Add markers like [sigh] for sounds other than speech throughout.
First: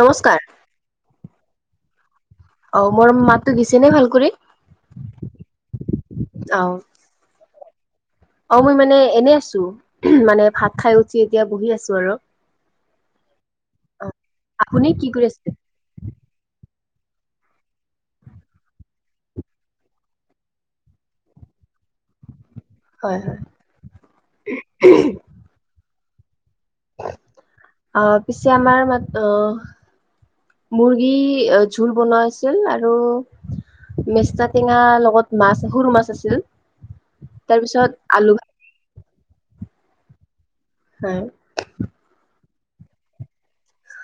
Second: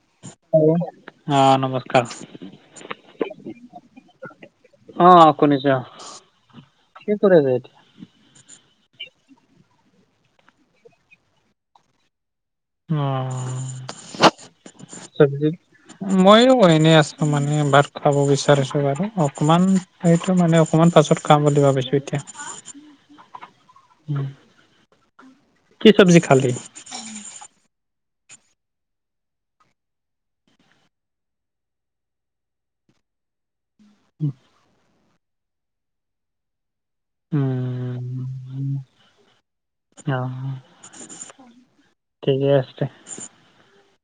নমস্কাৰ। অহ নমস্কাৰ। আহ' মোৰ মাতটো গিছেনে ভাল কৰি? অ শুনিছো আহ' কি কৰে যে এতিয়া? অঁ মই মানে এনে আছো, মানে ভাত খাই উঠি এতিয়া বহি আছো আৰু। উম' আপুনি কি কৰি আছে? ময়ো এনেই আছো মানে ভাত খাব বিচাৰিছো বাৰু অকমান সেইটো মানে অকমান পাছত খাম বুলি ভাবিছো এতিয়া। হয় হয়। কি চবজি খালি? অঁ পিছে আমাৰ মাত অঁ। মুৰ্গী জোল বনোৱা আছিল আৰু। মেষ্টা টেঙা লগত মাছ সৰু মাছ আছিল। তাৰ পিছত আলু ভ- উম অ। হয়। ঠিকে আছে।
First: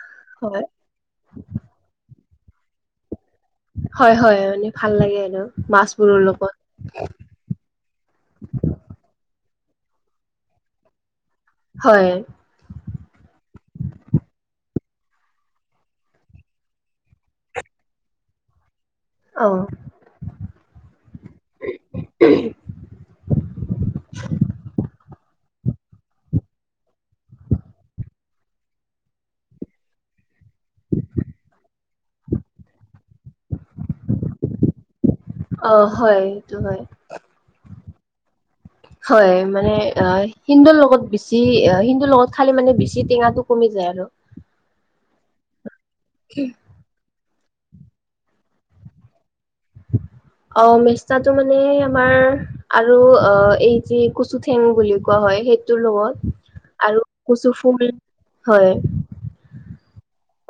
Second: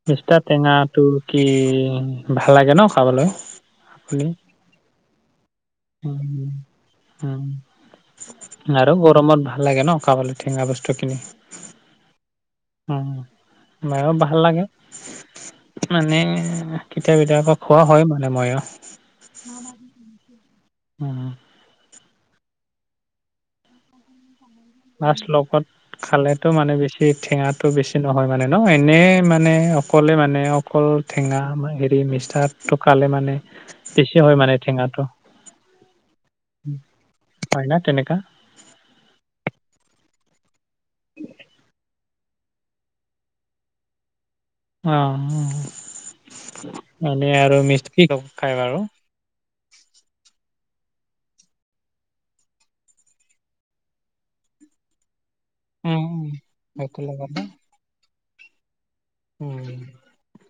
মিছা হয় টেঙা, টো কি ভাল লাগে ন খাবলৈ? হয় আপুনি? হয়, মান ভাল লাগে আৰু। মাছবোৰৰ উম। লগত উম আৰু গৰমত ভাল লাগে ন খাবলে টেঙা বস্তু খিনি। হয়। উম মোৰো ভাল লাগে। মানে কেতিয়াবা পৰা খোৱা হয় মানে মইয়ো। অঁ। উম। [unintelligible] [unintelligible] মাছ লগত, খালেতো মানে বেছি টেঙাটো বেছি নহয় মানে ন, এনে মানে অকলে মানে, অকল টেঙা হেৰি মিষ্টাটো খালে মানে, বেছি হয় মানে টেঙাটো। অ হয় সেইটো হয়। হয় না তেনেকা। হয়, মানে অ হিন্দুৰ লগত বেছি হিন্দুৰ লগত, খালে মানে বেছি টেঙাটো কমি যায় আৰু। অ। উম মানে আৰু মিসকি [unintelligible] খাই বাৰু। অ মেষ্টাটো মানে আমাৰ, আৰু অ এই যি কুচুথেঙ বুলি কোৱা হয় সেই, সেইটোৰ উম, উম। লগত সেইটো আৰু লগতে কচু ফুল হয়, উম।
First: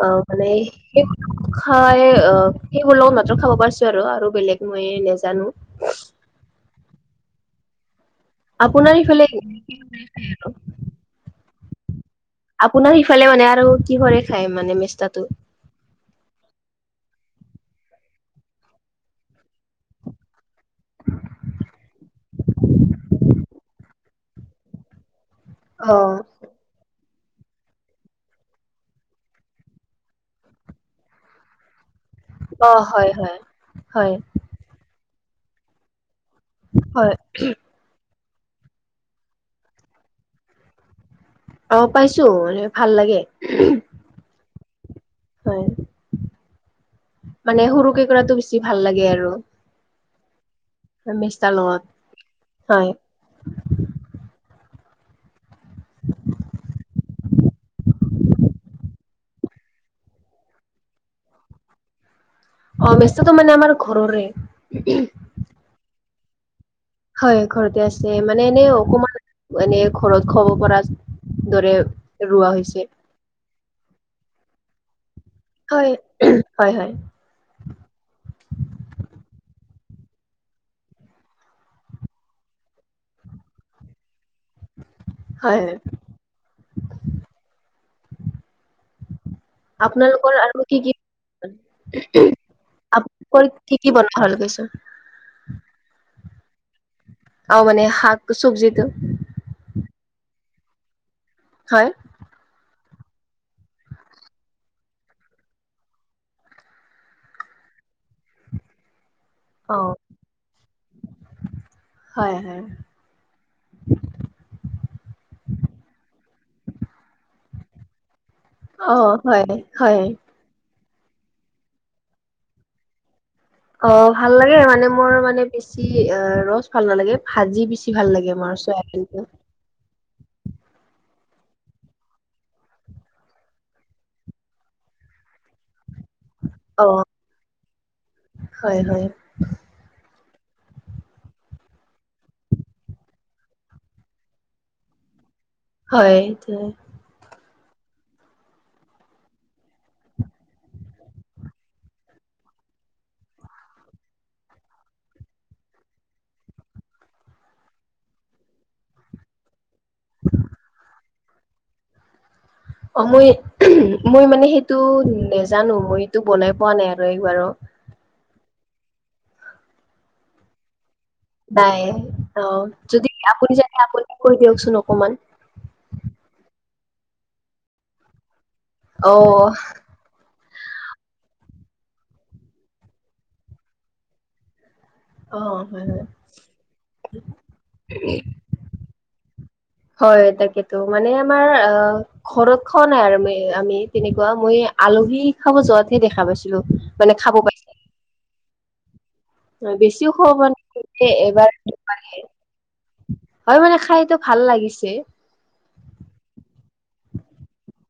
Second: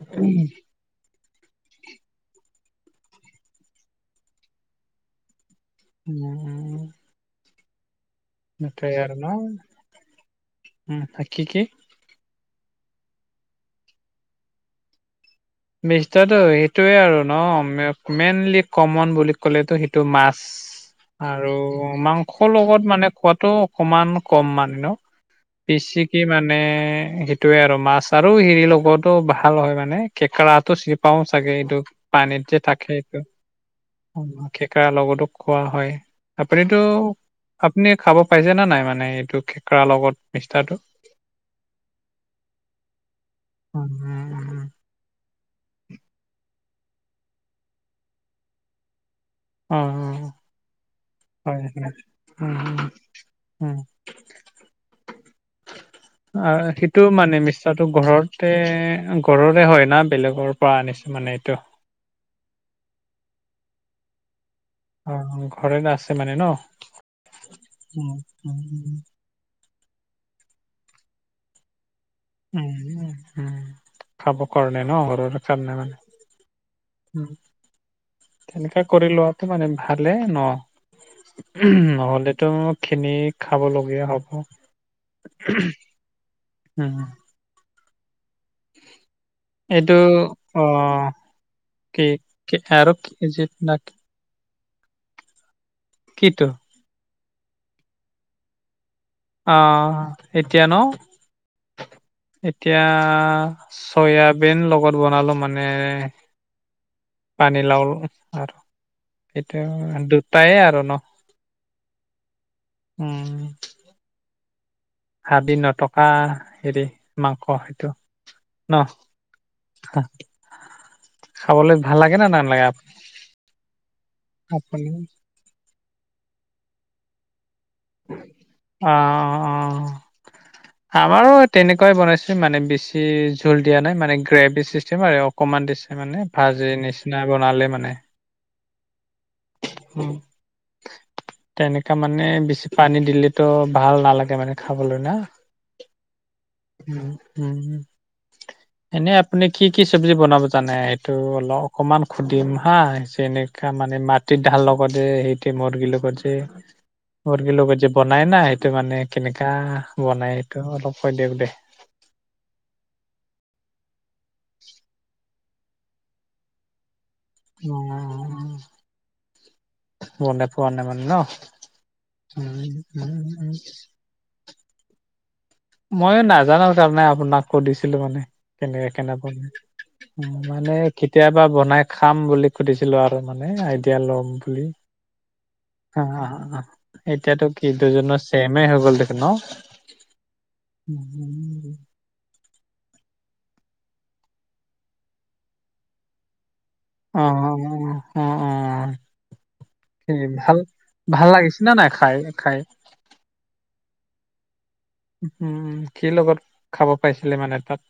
অ মানেই, সেইবোৰ খাই অ সেইবোৰ লগ মাত্ৰ খাব পাৰিছো আৰু আৰু বেলেগ মই নজানো। উম। সেইটোৱে আপোনাৰ আৰু ন? সেইফালে- উম হা কি কি? আপোনাৰ সিফালে মানে আৰু কি কৰে খায় মানে মিষ্টাটো? মিষ্টাটো সেইটোৱে আৰু ন, মেইনলি কমন বুলি ক'লেটো সেইটো মাছ। আৰু মাংসৰ লগত মানে খোৱাটো অকমান কম মানে ন। অ পিচিকি মানে সেইটোয়ে আৰু মাছ আৰু হেৰি লগতো ভাল হয় মানে, কেঁকোৰা টো চিনি পাওঁ চাগে এইটো পানীত যে অ থাকে হয় এইটো, হয় হয় কেকৰা লগতো খোৱা হয় আপুনিতো হয় আপ আপুনি খাব পাইছে নাই মানে এইটো খেকেৰা লগত মিষ্টাটো? অ পাইছো ভাল লাগে। উম, উম। হয়, মানে সৰু কেকুৰাটো বেছি ভাল লাগে আৰু। উম উম মেষ্টাৰ হয় লগত হয় উম উম হয় উম। অ সেইটো মানে মিষ্টাটো ঘৰতে ঘৰৰে হয় না বেলেগৰ, পৰা আনিছো মানে এইটো অ মেষ্টতো মানে আমাৰ ঘৰৰে, অ ঘৰ আছে মানে ন হয় ঘৰতে উম আছে মানে উম এনে অকমান, মানে ঘৰচ খাব পৰা দৰে ৰোৱা হৈছে উম খাব কাৰনে ন ঘৰৰে হয় হয় হয় উম তেনেকা কৰি লোৱাটো মানে ভালে ন, নহ'লেতো কিনি খাব লগীয়া হ'ব। হয় হয় উম। [inaudible] এইটো আপোনালোকৰ আৰু অ কি কি কি আৰু ইজিপ্ত না কি হল কৈছোঁ কিটো আৰু মানে শাক চব্জিটো, অঁ, এতিয়া ন। হয় এতিয়া চয়াবিন লগত বনালো মানে। পানী লাও আৰু। অ সেইটোয়া দুটায়েই আৰু ন হয় হয় উম। হাবি নথকা হেৰি মাংস সেইটো। ন অ হয়। হয় খাবলৈ ভাল লাগে না নালাগে আপ। অঁ ভাল লাগে মানে মোৰ মানে বেছি অঁ ৰছ ভাল নালাগে ভাজি বেছি, ভাল লাগে আমাৰ অ ছোৱালী অ [inaudible] আমাৰো তেনেকুৱাই বনাইছো মানে বেছি ঝুল দিয়া নাই মানে গ্ৰেভি চিষ্টেম আৰু অকনমান। ছে মানে ভাজি অ নিচিনা বনালে মানে হয় হয়। উম তেনেকা মানে বেছি পানী দিলেতো ভাল নালাগে মানে খাবলৈ না। হয় উম উম হম। এনেই আপুনি কি কি চব্জি বনাব জানে এইটো অল অকমান শুধিম হা যেনেকা মানে মাত। ঢাল লগত যে সেইতে মদগিল লগত যে। মুৰ্গীৰ লগত যে বনাই না সেইটো মানে কেনেকা- বনাই সেইটো অলপ কৈ দিয়ক দে। অ মই মই মানে সেইটো নেজানো মই এইটো বনাই পোৱা নাই আৰু এইবাৰো। উম বনাই পোৱা নাই মানে ন। বাই অ উম যদি উম উম আপুনি যায় অঁ, আপুনি কৈ দিয়কচোন অকমান। মই নাজানো মানে আপোনাক কত দেখিছিলোঁ মানে কেনেক কেনেকুৱা অ' কে- অঁ মানে কেতিয়াবা বনাই খাম বুলি সুধিছিলো আৰু মানে আইডিয়া লম বুলি। অ। হয় হয়। অঁ এতিয়াতো কি দুজনৰ চেমে হৈ গ'ল দেখোন ন। হয় তাকেতো মানে আমাৰ অঁ ঘৰত খোৱা নাই আৰু আমি তেনেকুৱা মই আলহী খাব যোৱাতহে দেখা পাইছিলো। মানে খাব পাৰি। অঁ অঁ অঁ বেছিও খ ম ভাল এবাৰ- লাগিছিলে নাই খাই খাই হয় মানে খাইতো ভাল লাগিছে। উম কি লগত খাব পাইছিলি মানে তাত।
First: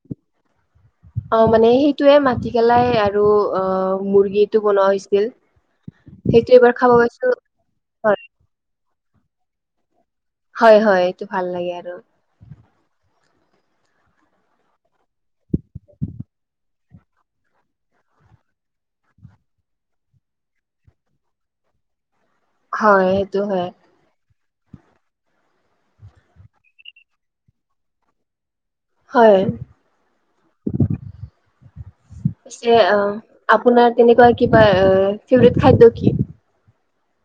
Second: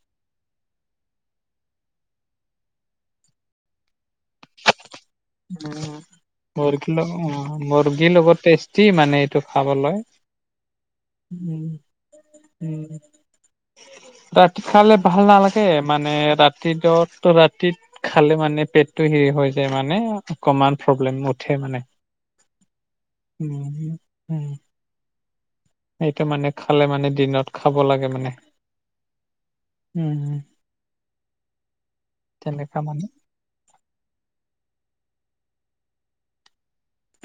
অ মানে সেইটোয়ে মাটিকেলাই আৰু অ মুৰ্গী- বনোৱা হৈছিল সেইটো এইবাৰ খাব গৈছোঁ। মৰ্গীৰ লগত টেষ্টি মানে এইটো খাবলৈ। হয় হয় এইটো ভাল উম লাগে আৰু। উম তাত খালে ভাল নালাগে মানে ৰাতিটোত ৰাতিত। খালে মানে পেটটো হেৰি হৈ যায় মানে অকমান প্ৰব্লেম উঠে মানে। হয় সেইটো হয় উম উম, সেইটো মানে খালে মানে দিনত খাব লাগে মানে। হয়, উম তেনেকা পিছে- মানে আপোনাৰ তেনেকুৱা কিবা ফেভাৰেট খাদ্য কি?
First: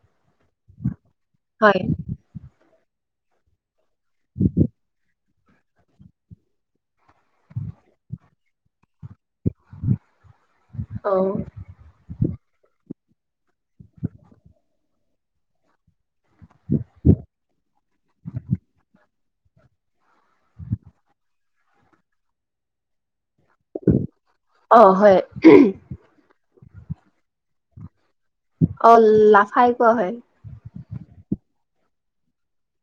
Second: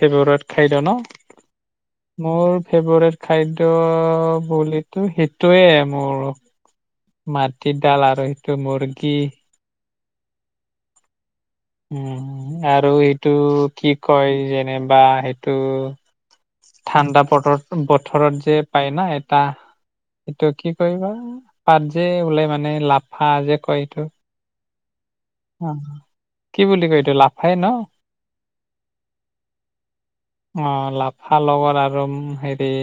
ফেভৰেট খাদ্য ন। হয়। মোৰ ফেভৰেট খাদ্য বুলিতো। সেইটোৱে মোৰ মাটিডাল আৰু সেইটো মুৰ্গী। অ উম আৰু ইটো কি কয় যেনিবা সেইটো- ঠাণ্ডা বতৰত বথৰত যে পায় না এটা- এইটো কি কৰিবা পাত যে ওলাই মানে লাফা যে কয় এইটো- অঁ হয়। অ কি বুলি কয় এইটো লাফাই ন। অ লাফাই কোৱা হয়। অ লাফা লগত আৰু হেৰি-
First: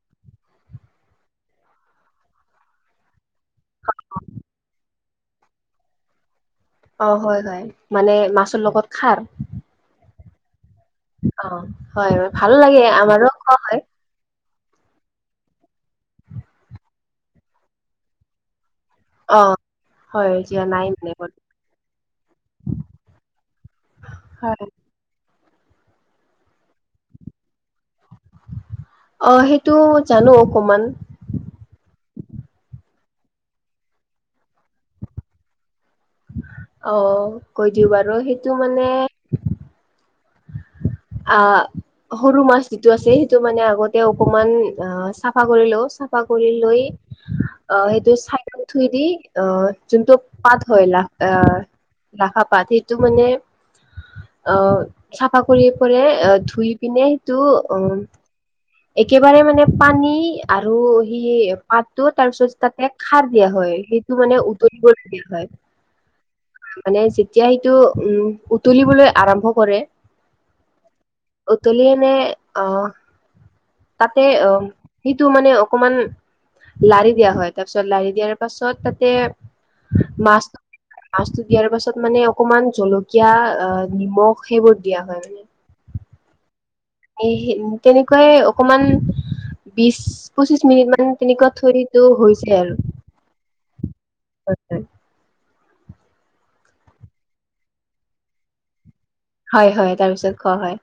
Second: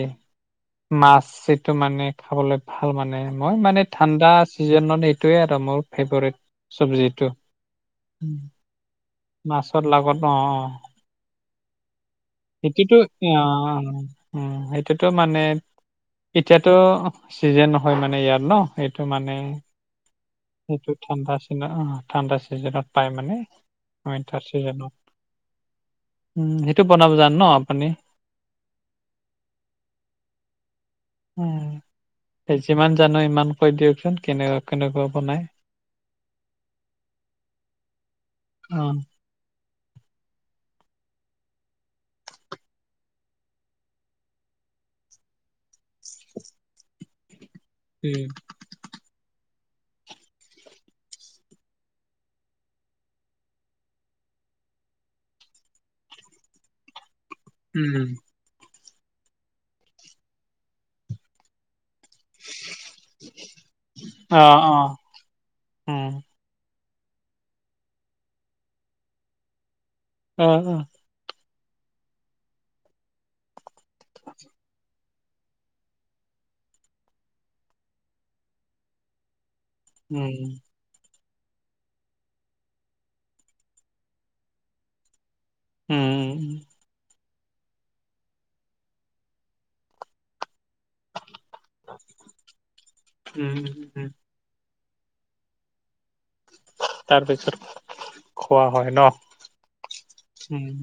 মাছ এইটো মানে খাবলৈ ভাল মানে মই মানে ঠাণ্ডা চিজনত এই- এইটোৱে আৰু মোৰ ফেভৰেট। অঁ চব্জিটো হয় হয় মানে মাছৰ লগত খাৰ- মাছত লগত অ অ অ' হয় ভাল লাগে সেতিতো আমাৰো অঁ খোৱা হয়। অঁ। উম সেইটোতো মানে এতিয়াতো চিজনে হয় মানে ইয়াত ন। সেইটো মানে অ' হয় যোৱা নাই সেইটো মানে ঠাণ্ডা চি অ ঠাণ্ডা চিজনত পাই মানে। ওৱেন্টাৰ হয় চিজনত, উ সেইটো বনাব জানো ন আপুনি। অ সেইটো জানো অকমান। যিমান জান ইমান কৈ দিয়কচোন কেনেকা কেনেকুৱা বনাই। অ কৈ দিওঁ বাৰু সেইটো মানে- অ'। আঁ সৰু মাছ যিটো আছে সেইটো মানে আগতে অকমান অঁ। চাফা কৰি লওঁ চাফা কৰি লৈ আহ সেইটো উম, চাইদত ধুই দি- আহ যোনটো পাত হয় লা আহ লাখা পাত সেইটো মানে- অ চাফা কৰি পৰে ধুই পিনে সেইটো অঁ- উম, একেবাৰে মানে পানী আৰু সি- পাতো তাৰ পিছত তাতে খাৰ দিয়া হয় সেইটো অ', মানে অ', উতলিব দিয়া হয়। উম, মানে যেতিয়া সেইটো উম উতলিবলৈ আৰম্ভ কৰে। অঁ অঁ উতলিয়েনে আহ তাতে আহঁ- সেইটো মানে অকমান লাৰি দিয়া হয়, তাৰ পিছত লাৰি দিয়াৰ পাছত তাতে- মাছ উম। মাছটো দিয়াৰ পাছত মানে অকমান জলকীয়া অ নিমখ সেইবোৰ দিয়া হয় মানে। উম উম‌ এ হে তেনেকুৱাই অকমান- বিশ পচিশ মিনিট মান তেনেকুৱা থৈ দিওঁ হৈছে আৰু। উম উম উম হয় হয় তাৰ পিছত খোৱা হয় হয় হয় তাৰ পিছত খোৱা ন। হয়।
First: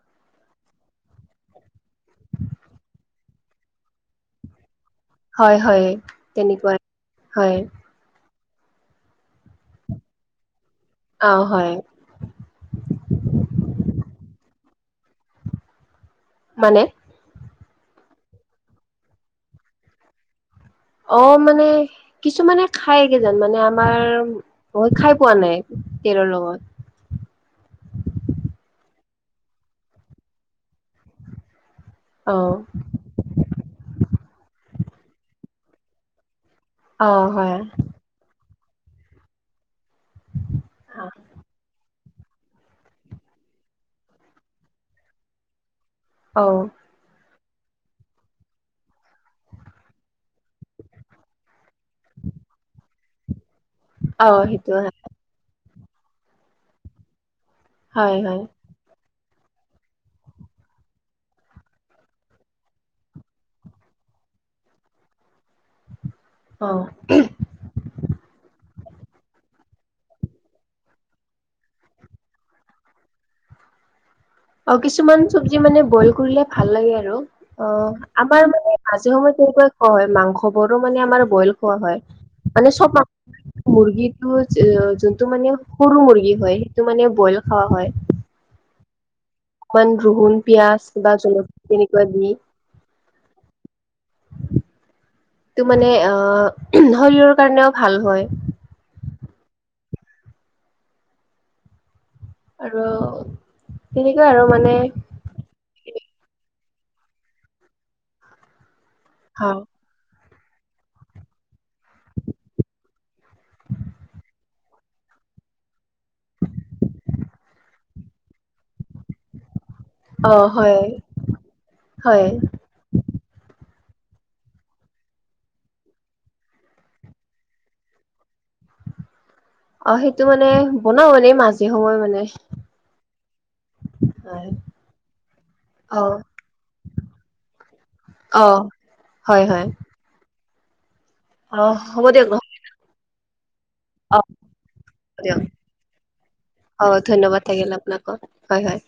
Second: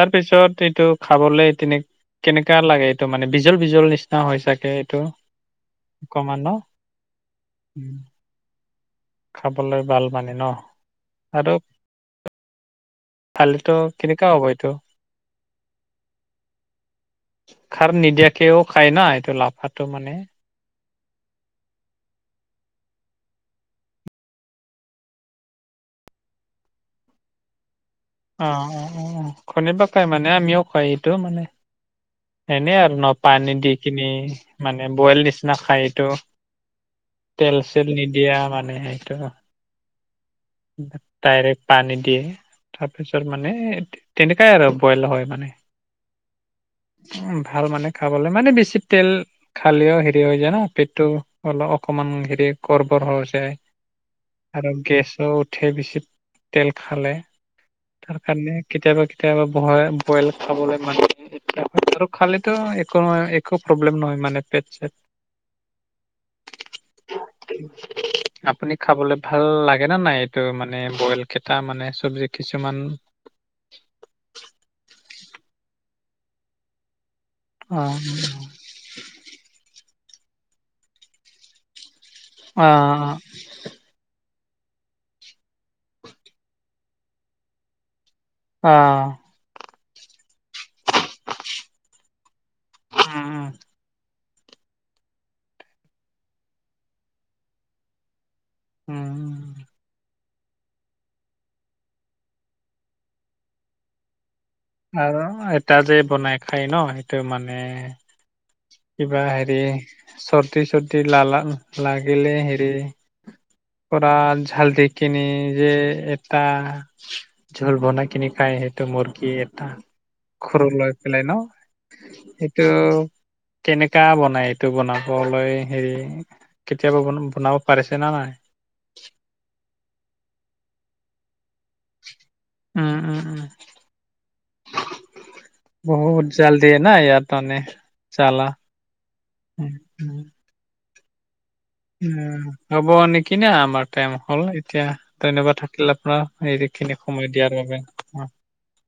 তাৰপিছত এইটো খাবলে তেনে- কেনেকা লাগে? এইটো মানে বিজল বিজল নিচিনা হয় চাগে এইটো। হয় হয় অকমান ন তেনেকুৱা হয়। উম, খাবলৈ ভাল মানে ন অ আৰু। হয় খালেতো কেনেকা হ'ব এইটো? মানে খাৰ নিদিয়াকেও খায় না এইটো লাফাটো মানে। অ মানে কিছুমানে খায় কিযান মানে আমাৰ খাই পোৱা নাই। তেলৰ লগত। অঁ অঁ অঁ অঁ খন পৰা কাই মানে আমিও কয় এইটো মানে। অ এনেই আৰু ন পানী দি কিনি মানে বইল নিচিনা খাই এইটো। অ হয় তেল চেল নিদিয়া মানে সেইটো। ডাইৰেক্ট পানী দিয়ে তাৰপিছত মানে তেনেকাই আৰু বইল হয় মানে। অ উ ভাল মানে খাবলে মানে বেছি তেল খালেও হেৰি হৈ যায় ন পেটটো অলপ অকমান হেৰি গৰ্বৰ হৈ যায়। অ আৰু সেইটো হয় গেছো উঠে বেছি তেল খালে হয় তাৰ হয় কাৰণে কেতিয়াবা কেতিয়াবা ব বইল খাবলে মানুহে আৰু খালেতো একো নহয় একো প্ৰব্লেম নহয় মানে পেট চেট। [inaudible] অ আপুনি খাবলৈ ভাল লাগ লাগে নে নাই এইটো মানে বইল কেইটা মানে চব্জি কিছুমান, আও কিছুমান চব্জি মানে বইল কৰিলে ভাল লাগে আৰু অ আমাৰ মানে মাজে সময়ে তেনেকুৱাই খোৱা হয় মাংসবোৰো মানে আমাৰ বইল খোৱা হয় মানে চব মাংস, অ', মুৰ্গীটো যোনটো মানে সৰু মুৰ্গী হয় সেইটো মানে বইল খাৱা হয়। অ বানৰোহোন পিয়াজ বা জলকীয়া তেনেকুৱা দি উম উম টো মানে আহ শৰীৰৰ কাৰণেও ভাল হয় উম আৰু তেনেকুৱাই আৰু মানে আৰু এটা যে বনাই খাই ন সেইটো মানে কিবা হেৰি ভাল চৰ্দি চৰ্দি লালা লাগিলে হেৰি পৰা জালদি কিনি যে এটা জোল বনাই কিনি খাই সেই, টো মুৰ্গী এটা অ হয় ঘৰলৈ পেলাই ন? হয় টো কেনেকা বনাই এইটো বনাবলৈ হেৰি কেতিয়াবা বন বনাব পাৰিছে না নাই? অ সেইটো মানে বনাও এনেই মাজে সময় মানে। উম উম উম হয় অ বহুত জালদিয়ে না ইয়াত মানে জালা অ হয় হয় উম উম অ হ'ব দিয়ক ন উম হ'ব নেকি না আমাৰ টাইম অ হল এতিয়া দিয়ক ধন্যবাদ থাকিল আপোনাৰ এই অ খিনি সময় ধন্যবাদ দিয়াৰ থাকিল বাবে। আপোনাকো অ হয় হয়